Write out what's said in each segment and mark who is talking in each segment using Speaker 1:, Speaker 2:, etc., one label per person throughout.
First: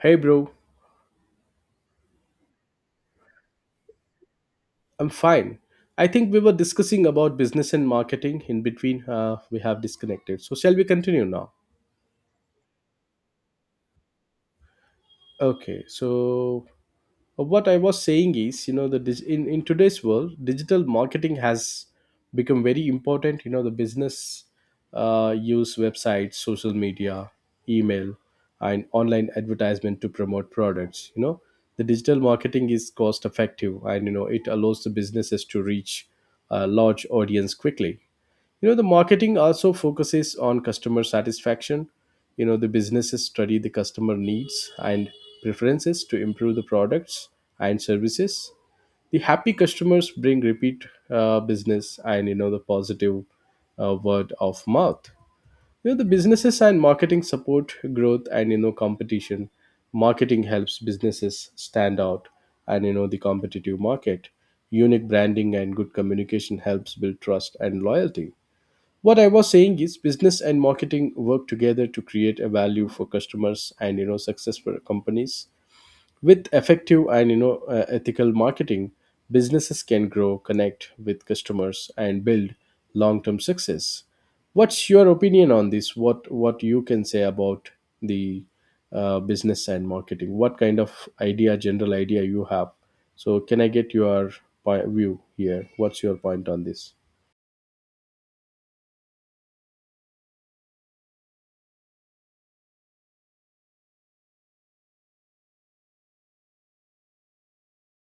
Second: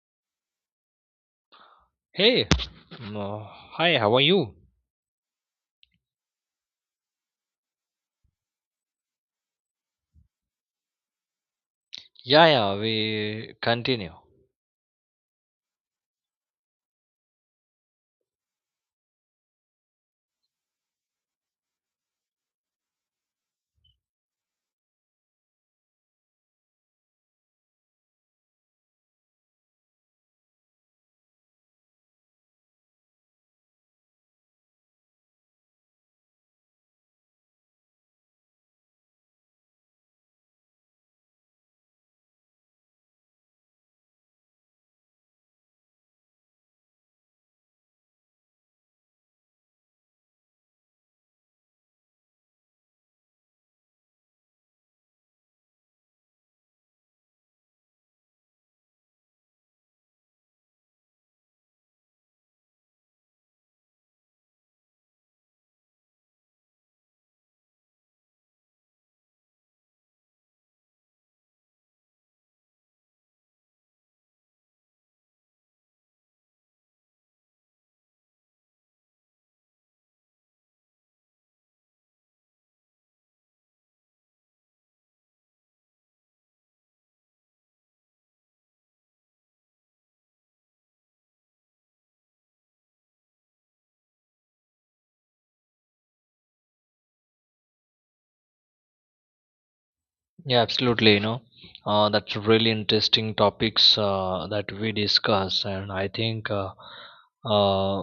Speaker 1: Hey, bro.
Speaker 2: Hey, no, hi, how are you?
Speaker 1: I'm fine. I think we were discussing about business and marketing. In between, we have disconnected. So, shall we continue now?
Speaker 2: Yeah, yeah, we continue.
Speaker 1: Okay. So, what I was saying is in today's world digital marketing has become very important. You know, the business use websites, social media, email, and online advertisement to promote products. You know, the digital marketing is cost effective, and you know, it allows the businesses to reach a large audience quickly. You know, the marketing also focuses on customer satisfaction. You know, the businesses study the customer needs and preferences to improve the products and services. The happy customers bring repeat business, and you know, the positive word of mouth. You know, the businesses and marketing support growth and you know, competition. Marketing helps businesses stand out and you know, the competitive market. Unique branding and good communication helps build trust and loyalty. What I was saying is business and marketing work together to create a value for customers, and you know, successful companies with effective and ethical marketing, businesses can grow, connect with customers, and build long term success. What's your opinion on this? What you can say about the business and marketing? What kind of idea, general idea, you have? So can I get your point view here? What's your point on this?
Speaker 2: Yeah, absolutely. You know, that's really interesting topics that we discuss, and I think, uh,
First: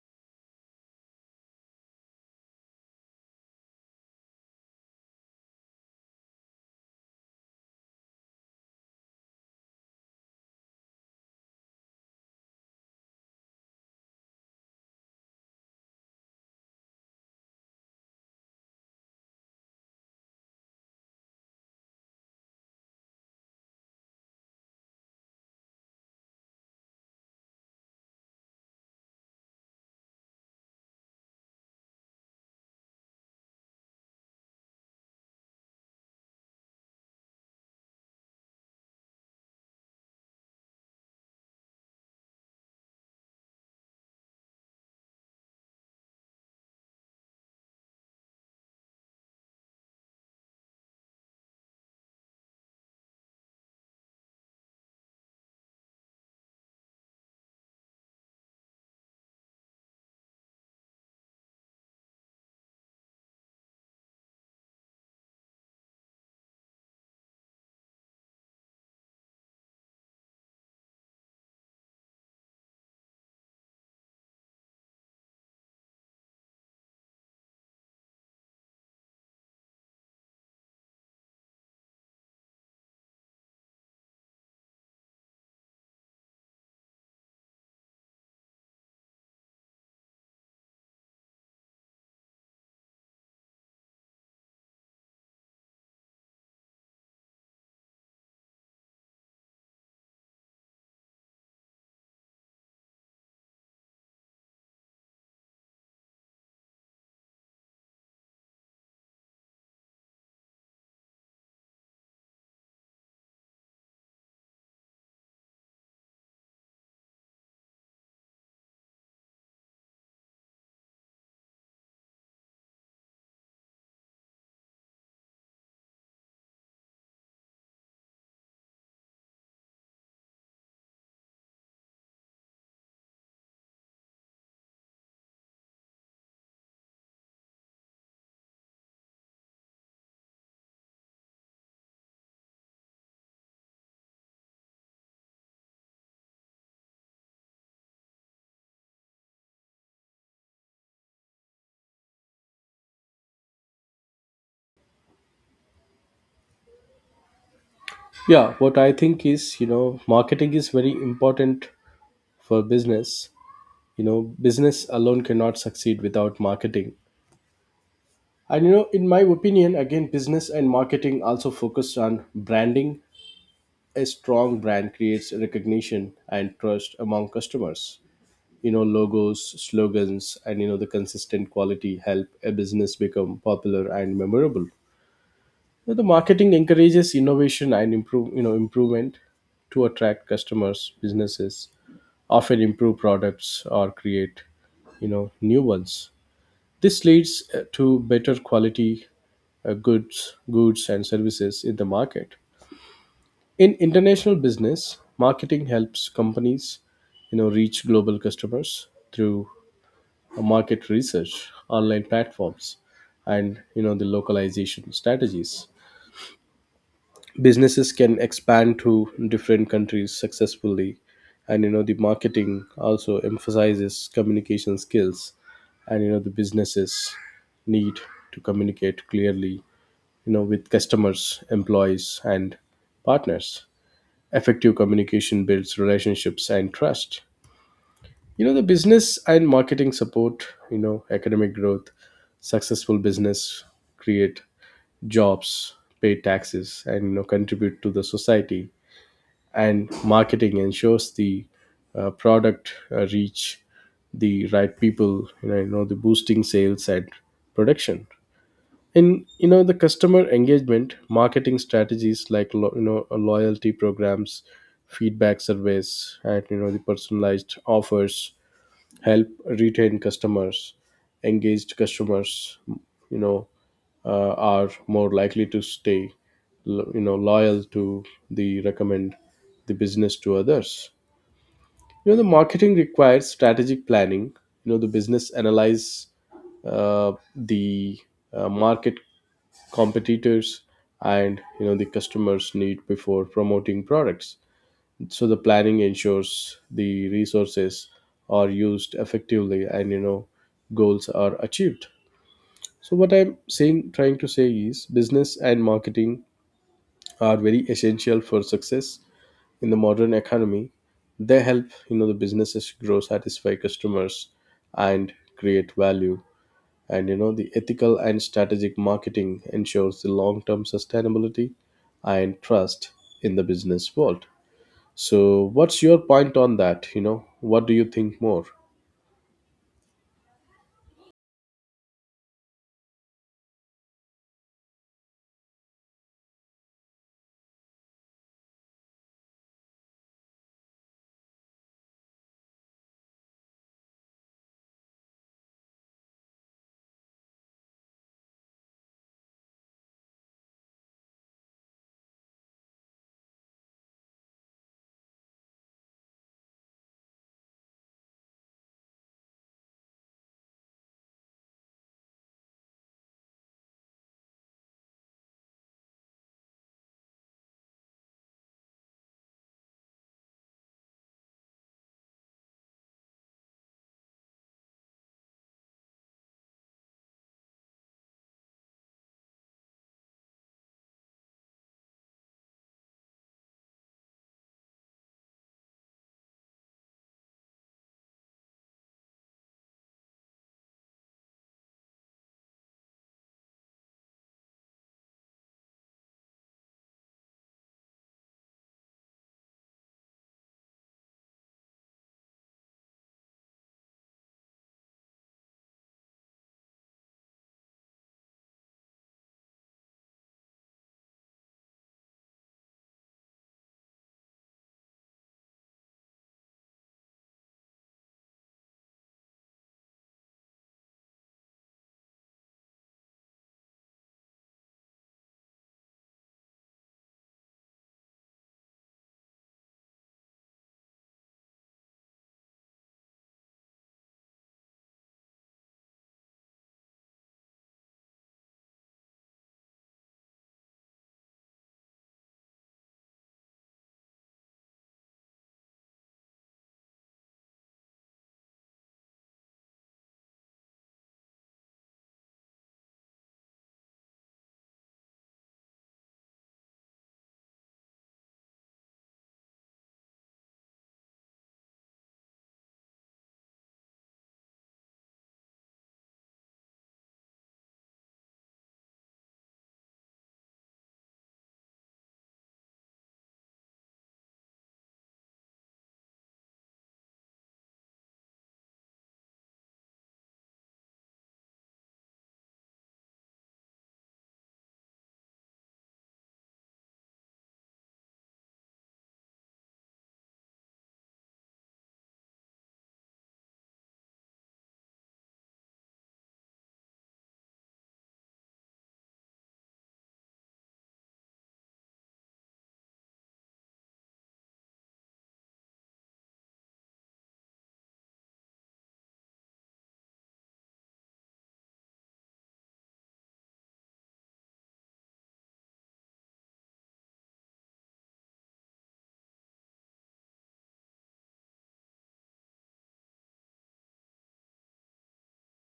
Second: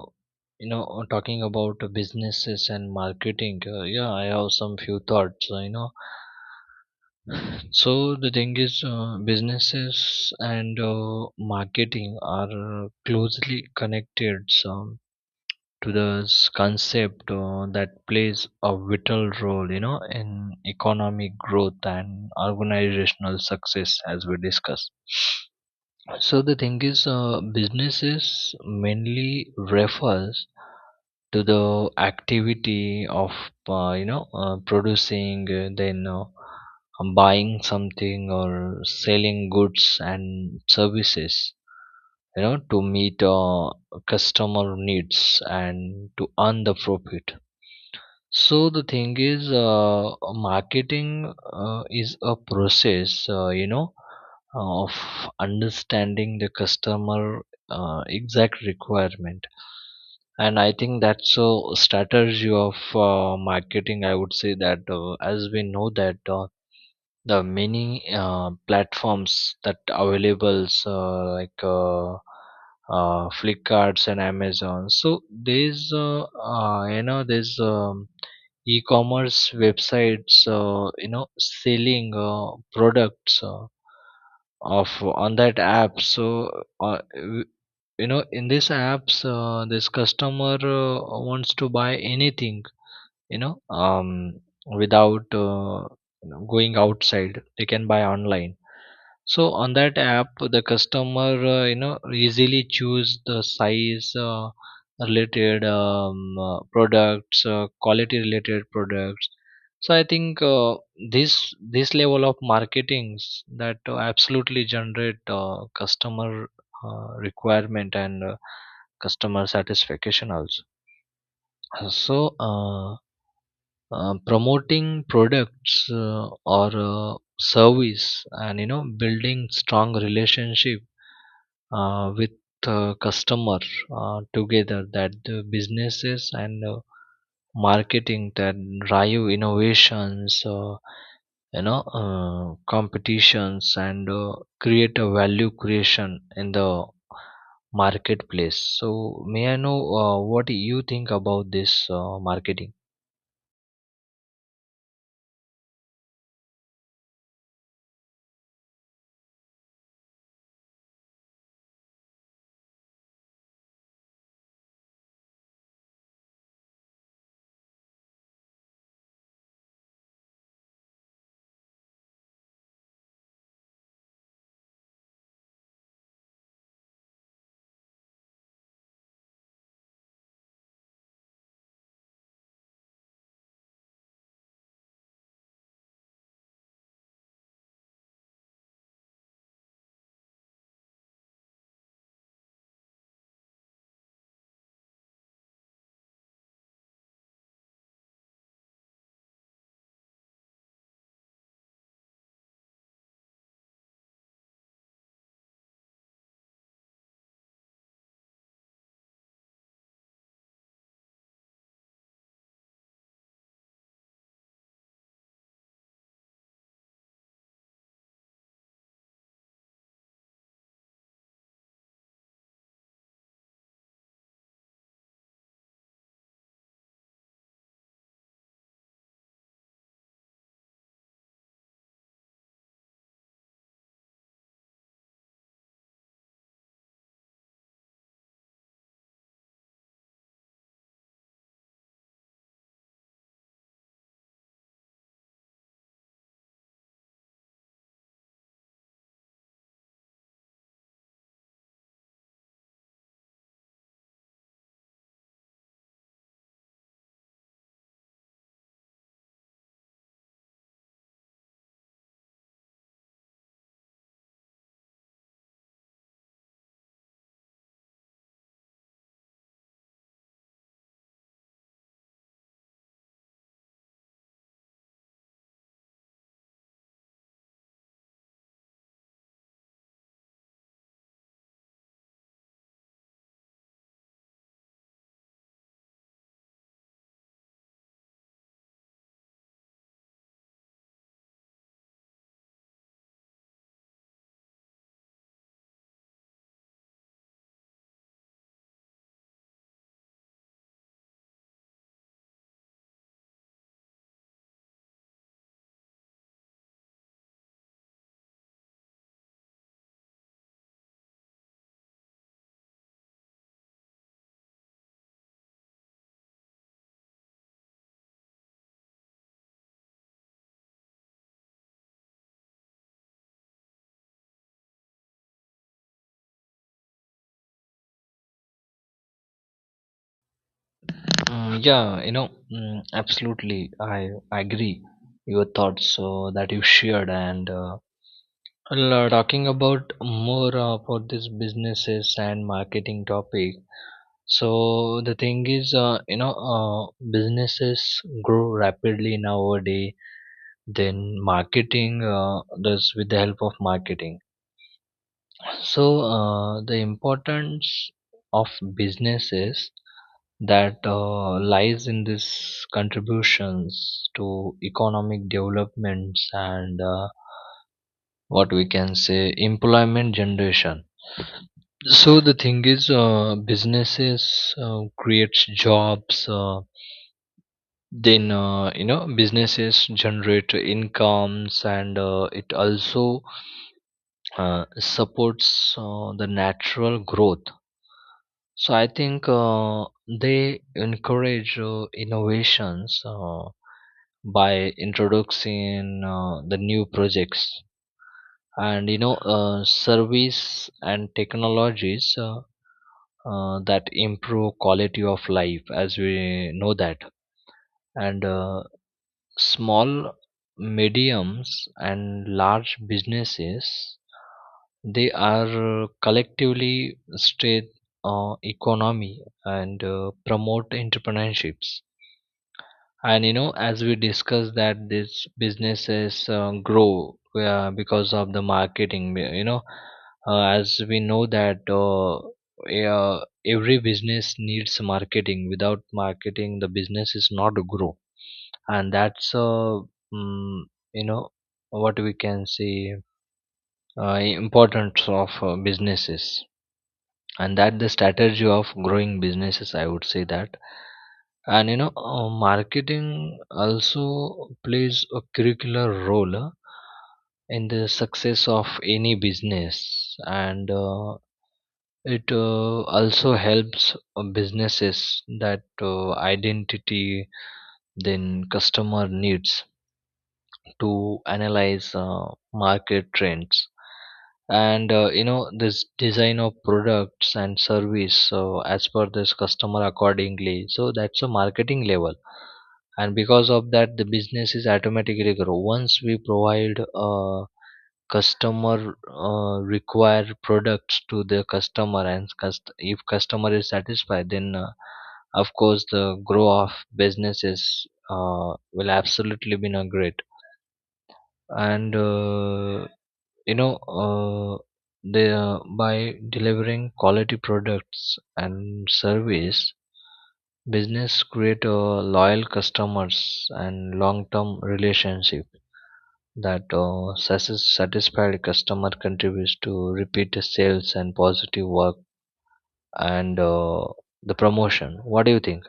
Speaker 2: you know, talking about businesses and marketing. Yeah, I have some few thoughts. You know, so the thing is, businesses and marketing are closely connected. So to the concept that plays a vital role, you know, in economic growth and organizational success, as we discussed. So the thing is, businesses mainly refers to the activity of you know producing, then buying something or selling goods and services. You know, to meet customer needs and to earn the profit. So the thing is, marketing is a process, you know, of understanding the customer exact requirement, and I think that's a strategy of marketing. I would say that as we know that. The many platforms that available like Flipkarts and Amazon. So there's you know, there's e-commerce websites you know, selling products of on that app. So uh, w- you know, in these apps this customer wants to buy anything, you know, um without you know, going outside, they can buy online, so on that app the customer, you know, easily choose the size, related products, quality related products. So I think, this this level of marketings that absolutely generate customer requirement and customer satisfaction also. Uh, so uh, promoting products or service and you know, building strong relationship with customer, together that the businesses and marketing that drive innovations, you know, competitions and create a value creation in the marketplace. So may I know what you think about this marketing?
Speaker 1: Yeah, what I think is, you know, marketing is very important for business. You know, business alone cannot succeed without marketing. And, you know, in my opinion, again, business and marketing also focus on branding. A strong brand creates recognition and trust among customers. You know, logos, slogans, and, you know, the consistent quality help a business become popular and memorable. Now, the marketing encourages innovation and improve, you know, improvement to attract customers. Businesses often improve products or create you know, new ones. This leads to better quality goods, and services in the market. In international business, marketing helps companies you know, reach global customers through market research, online platforms, and you know, the localization strategies. Businesses can expand to different countries successfully. And you know, the marketing also emphasizes communication skills, and you know, the businesses need to communicate clearly, you know, with customers, employees, and partners. Effective communication builds relationships and trust. You know, the business and marketing support you know, economic growth. Successful business create jobs, pay taxes, and you know, contribute to the society. And marketing ensures the product reach the right people, you know the boosting sales and production. And you know, the customer engagement marketing strategies like you know, loyalty programs, feedback surveys, and you know, the personalized offers help retain customers. Engaged customers, you know, are more likely to stay you know, loyal to the recommend the business to others. You know, the marketing requires strategic planning. You know, the business analyze the market, competitors, and you know, the customers need before promoting products. So the planning ensures the resources are used effectively, and you know, goals are achieved. So what I'm saying trying to say is business and marketing are very essential for success in the modern economy. They help you know, the businesses grow, satisfy customers, and create value. And you know, the ethical and strategic marketing ensures the long term sustainability and trust in the business world. So, what's your point on that? You know, what do you think more?
Speaker 2: Yeah, you know, mm, absolutely. I agree. Your thoughts that you shared, and well, talking about more about this businesses and marketing topic. So the thing is, you know, businesses grow rapidly nowadays. Then marketing does with the help of marketing. So the importance of businesses that lies in these contributions to economic developments and, what we can say, employment generation. So the thing is, businesses creates jobs, then, you know, businesses generate incomes, and it also supports the natural growth. So I think they encourage innovations by introducing the new projects and, you know, service and technologies that improve quality of life as we know that. And small, mediums and large businesses, they are collectively state economy and promote entrepreneurships. And you know, as we discussed, that this businesses grow because of the marketing, you know, as we know that, every business needs marketing. Without marketing the business is not grow. And that's, mm, you know, what we can say, uh, importance of businesses, and that the strategy of growing businesses, I would say that. And you know, marketing also plays a curricular role in the success of any business. And it also helps businesses that identity then customer needs, to analyze market trends, and, you know, this design of products and service, so as per this customer accordingly. So that's a marketing level, and because of that the business is automatically grow once we provide customer require products to the customer. And if customer is satisfied, then of course the growth of businesses will absolutely be not great. And, you know, they, by delivering quality products and service, business create loyal customers and long term relationship. That, satisfied customer contributes to repeat sales and positive work, and the promotion. What do you think?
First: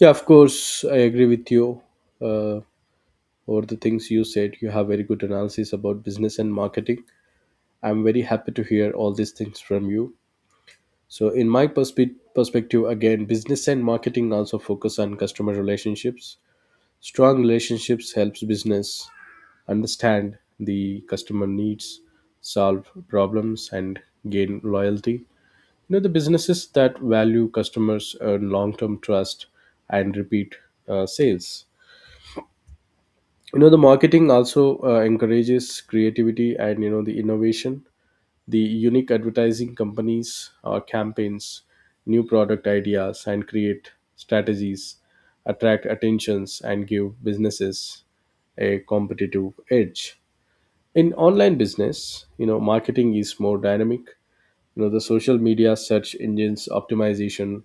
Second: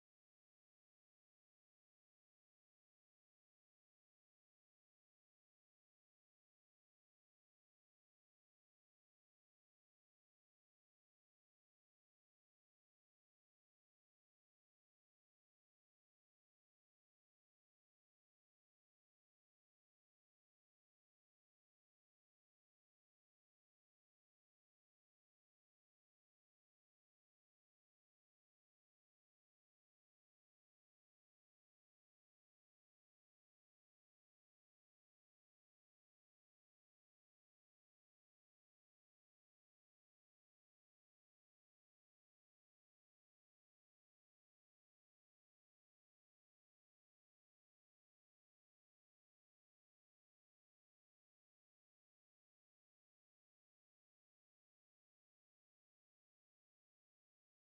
Speaker 1: Yeah, of course, I agree with you uh, over the things you said. You have very good analysis about business and marketing. I'm very happy to hear all these things from you. So, in my perspective, again, business and marketing also focus on customer relationships. Strong relationships helps business understand the customer needs, solve problems, and gain loyalty. You know, the businesses that value customers earn long term trust and repeat sales. You know, the marketing also encourages creativity and, you know, the innovation. The unique advertising companies or campaigns, new product ideas, and create strategies attract attentions and give businesses a competitive edge. In online business, you know, marketing is more dynamic. You know, the social media, search engines optimization,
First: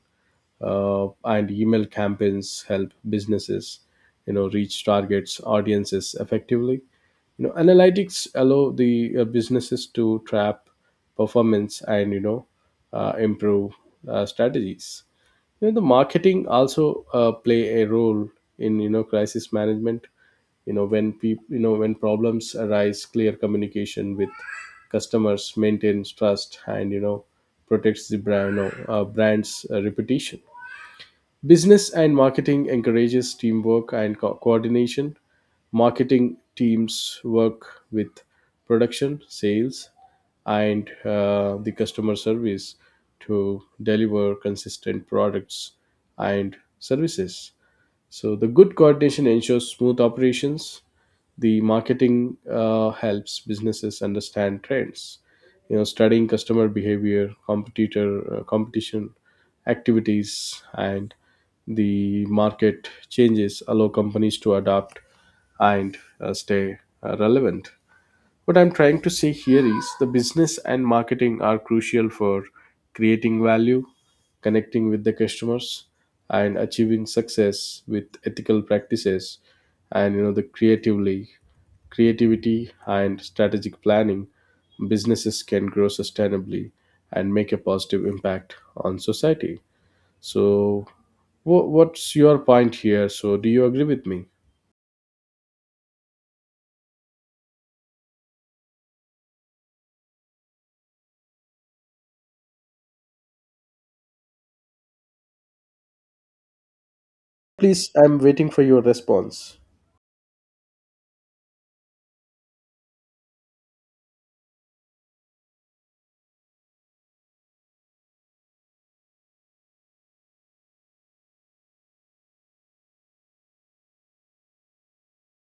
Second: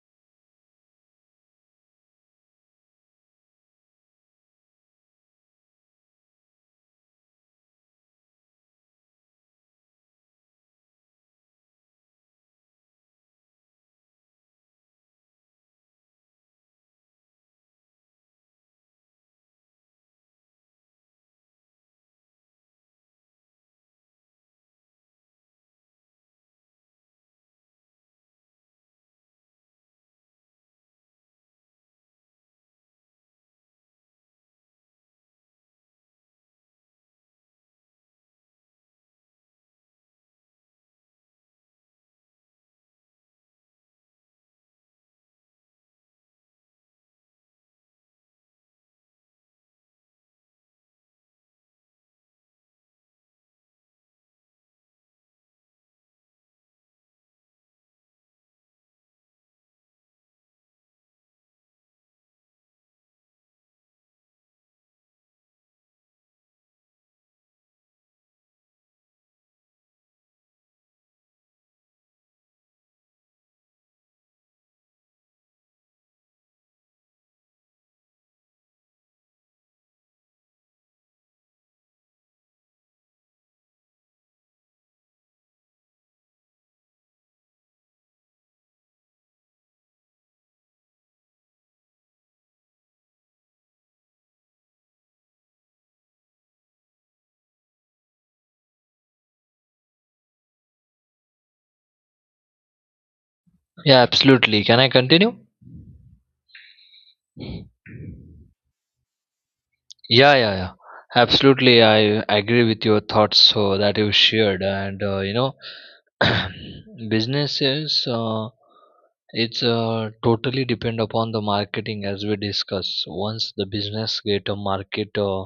Speaker 1: and email campaigns help businesses you know, reach targets audiences effectively. You know, analytics allow the businesses to track performance, and you know, improve strategies. You know, the marketing also play a role in you know, crisis management. You know, when problems arise, clear communication with customers maintains trust, and you know, protects the brand, you know, brand's reputation. Business and marketing encourages teamwork and coordination. Marketing teams work with production, sales, and the customer service to deliver consistent products and services. So, the good coordination ensures smooth operations. The marketing helps businesses understand trends. You know, studying customer behavior, competitor competition activities, and the market changes allow companies to adapt and stay relevant. What I'm trying to say here is the business and marketing are crucial for creating value, connecting with the customers, and achieving success with ethical practices. And you know, the creatively creativity and strategic planning, businesses can grow sustainably and make a positive impact on society. So what's your point here? So do you agree with me?
Speaker 2: Yeah, absolutely, can I continue?
Speaker 1: Please, I'm waiting for your response.
Speaker 2: Yeah, yeah, yeah, absolutely. I agree with your thoughts so that you shared. And, you know, businesses, it's totally depend upon the marketing. As we discuss, once the business get a market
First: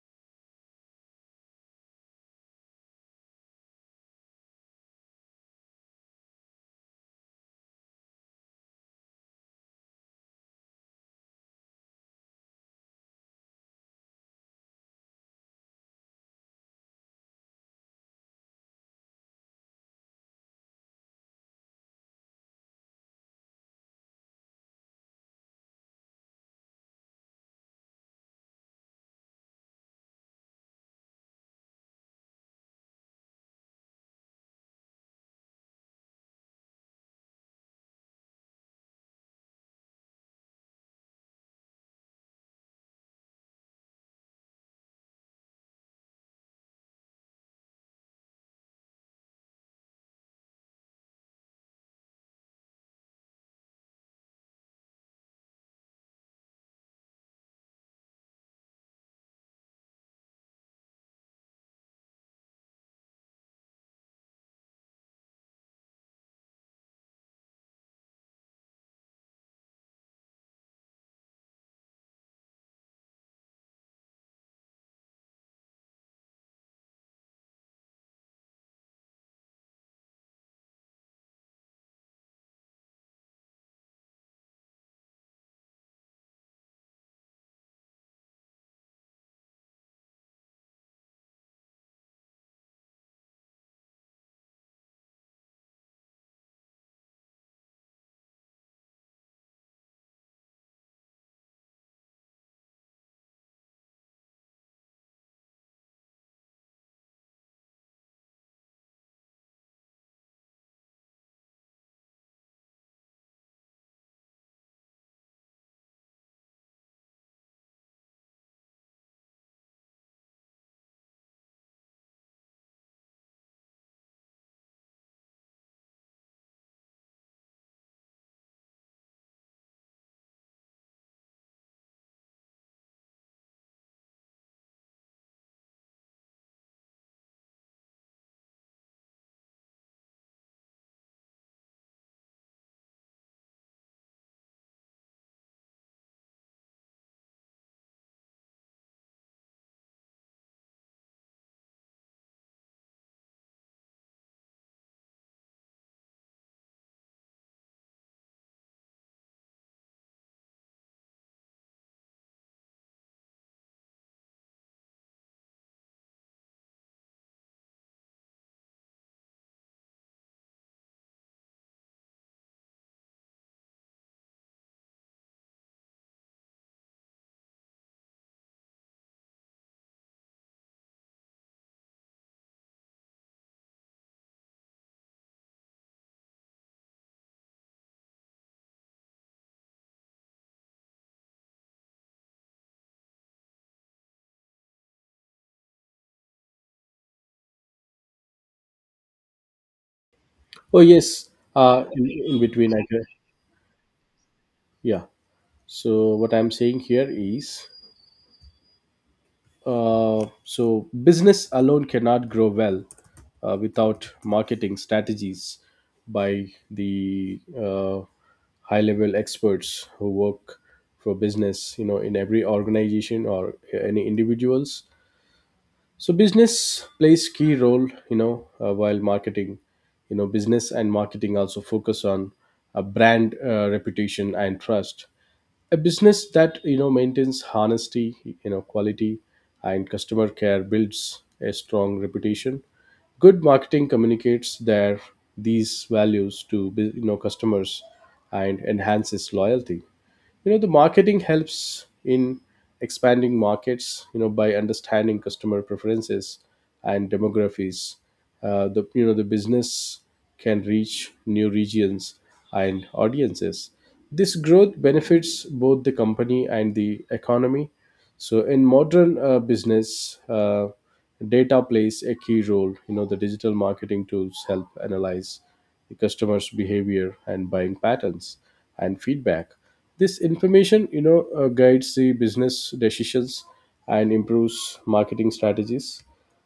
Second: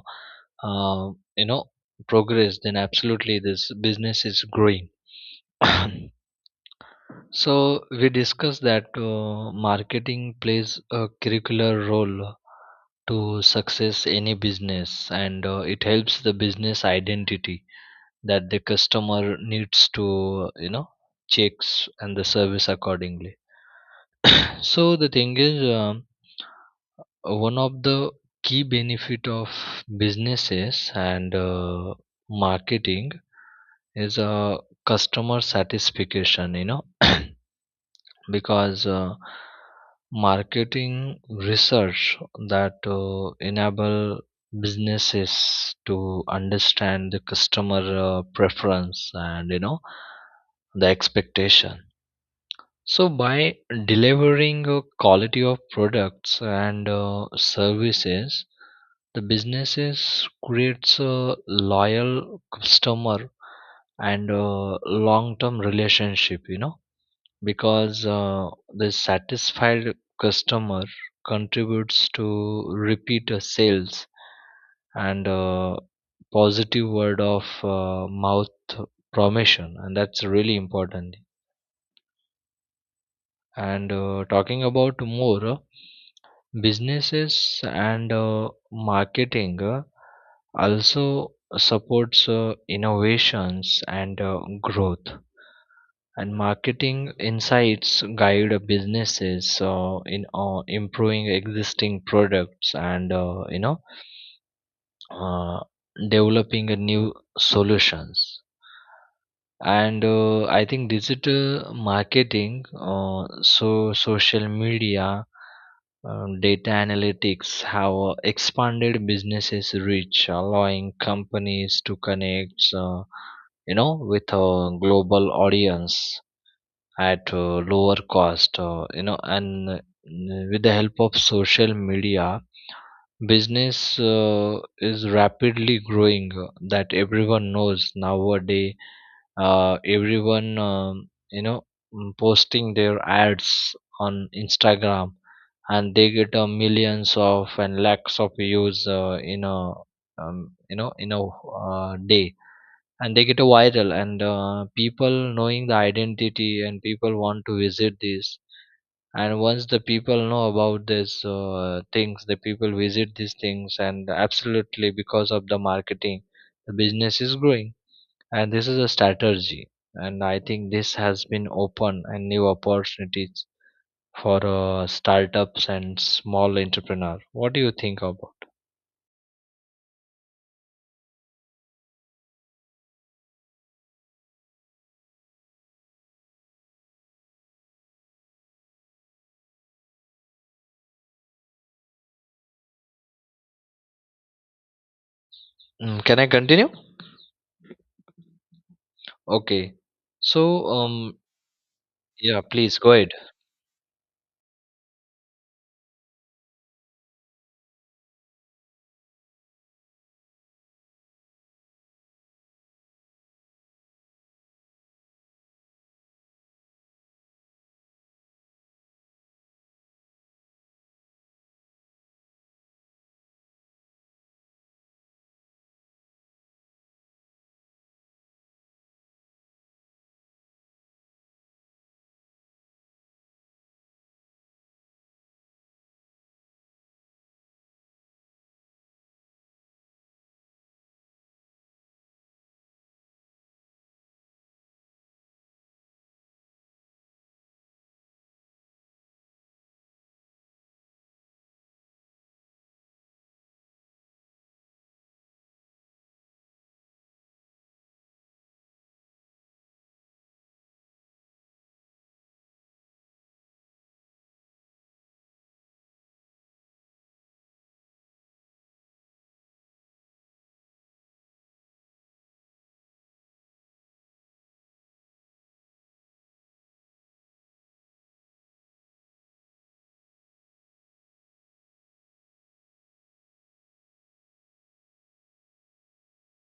Speaker 2: uh, you know, progress, then absolutely this business is growing. So we discussed that marketing plays a curricular role to success any business. And it helps the business identity, that the customer needs to, you know, checks and the service accordingly. So the thing is, one of the key benefit of businesses and marketing is customer satisfaction, you know. Because marketing research that enable businesses to understand the customer preference and, you know, the expectation. So by delivering a quality of products and services, the businesses creates a loyal customer and a long term relationship, you know, because the satisfied customer contributes to repeat sales and positive word of mouth promotion, and that's really important. And talking about more, businesses and marketing also supports innovations and growth. And marketing insights guide businesses in improving existing products and, you know, uh, developing a new solutions. And I think digital marketing, so social media, data analytics have expanded businesses reach, allowing companies to connect, you know, with a global audience at a lower cost. You know, and with the help of social media, business is rapidly growing. That everyone knows nowadays. Everyone, you know, mm, posting their ads on Instagram, and they get millions of and lakhs of views in a, you know, in a, day, and they get a viral. And people knowing the identity, and people want to visit this. And once the people know about this things, the people visit these things, and absolutely because of the marketing the business is growing. And this is a strategy, and I think this has been open and new opportunities for startups and small entrepreneur. What do you think about? Mm, can I continue? Okay. So,
Speaker 1: Oh yes, in
Speaker 2: yeah,
Speaker 1: between
Speaker 2: please
Speaker 1: I
Speaker 2: go
Speaker 1: can,
Speaker 2: ahead.
Speaker 1: yeah. So what I'm saying here is, so business alone cannot grow well without marketing strategies by the high-level experts who work for business. You know, in every organization or any individuals, so business plays key role, you know, while marketing, you know, business and marketing also focus on a brand reputation and trust. A business that you know, maintains honesty, you know, quality and customer care builds a strong reputation. Good marketing communicates their these values to you know, customers, and enhances loyalty. You know, the marketing helps in expanding markets. You know, by understanding customer preferences and demographics, the you know, the business can reach new regions and audiences. This growth benefits both the company and the economy. So in modern business, data plays a key role. You know, the digital marketing tools help analyze the customer's behavior and buying patterns and feedback. This information, you know, guides the business decisions and improves marketing strategies.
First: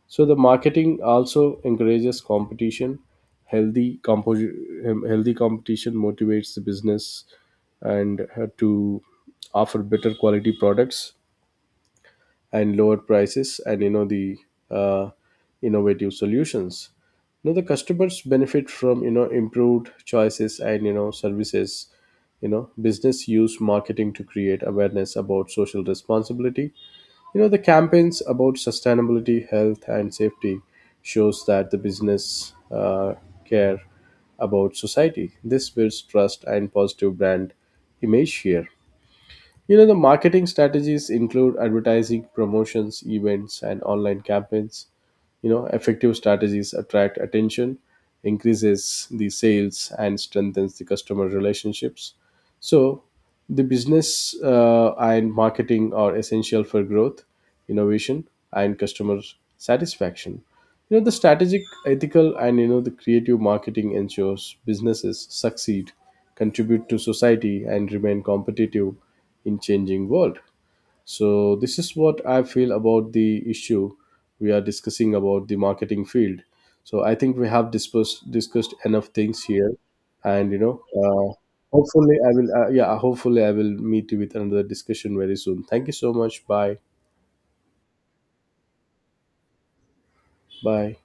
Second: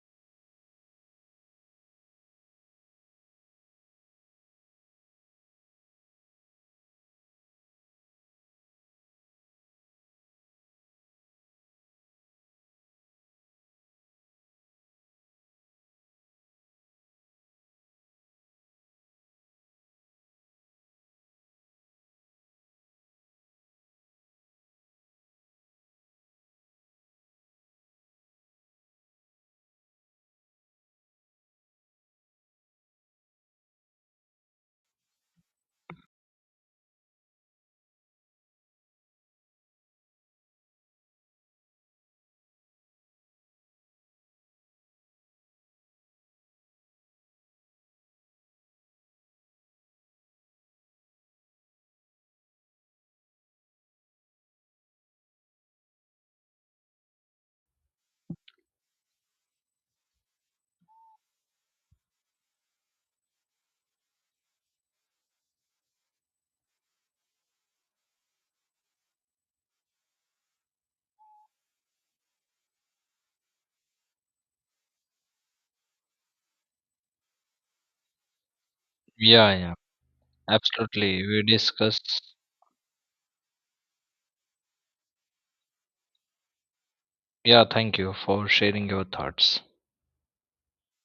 Speaker 1: So the marketing also encourages competition. healthy compo- healthy competition motivates the business, and to offer better quality products and lower prices, and you know, the uh, innovative solutions. You know, the customers benefit from you know, improved choices and you know, services. You know, business use marketing to create awareness about social responsibility. You know, the campaigns about sustainability, health and safety shows that the business care about society. This builds trust and positive brand image here. You know, the marketing strategies include advertising, promotions, events, and online campaigns. You know, effective strategies attract attention, increases the sales, and strengthens the customer relationships. So, the business and marketing are essential for growth, innovation, and customer satisfaction. You know, the strategic, ethical, and you know, the creative marketing ensures businesses succeed, contribute to society, and remain competitive in changing world. So this is what I feel about the issue we are discussing about the marketing field. So I think we have discussed enough things
Speaker 2: Yeah,
Speaker 1: here,
Speaker 2: yeah,
Speaker 1: and you know,
Speaker 2: absolutely.
Speaker 1: uh,
Speaker 2: We
Speaker 1: hopefully
Speaker 2: discussed.
Speaker 1: I will. Yeah, hopefully I will meet you with another discussion very soon. Thank you so much. Bye.
Speaker 2: Yeah, thank you for sharing your thoughts.
Speaker 1: Bye.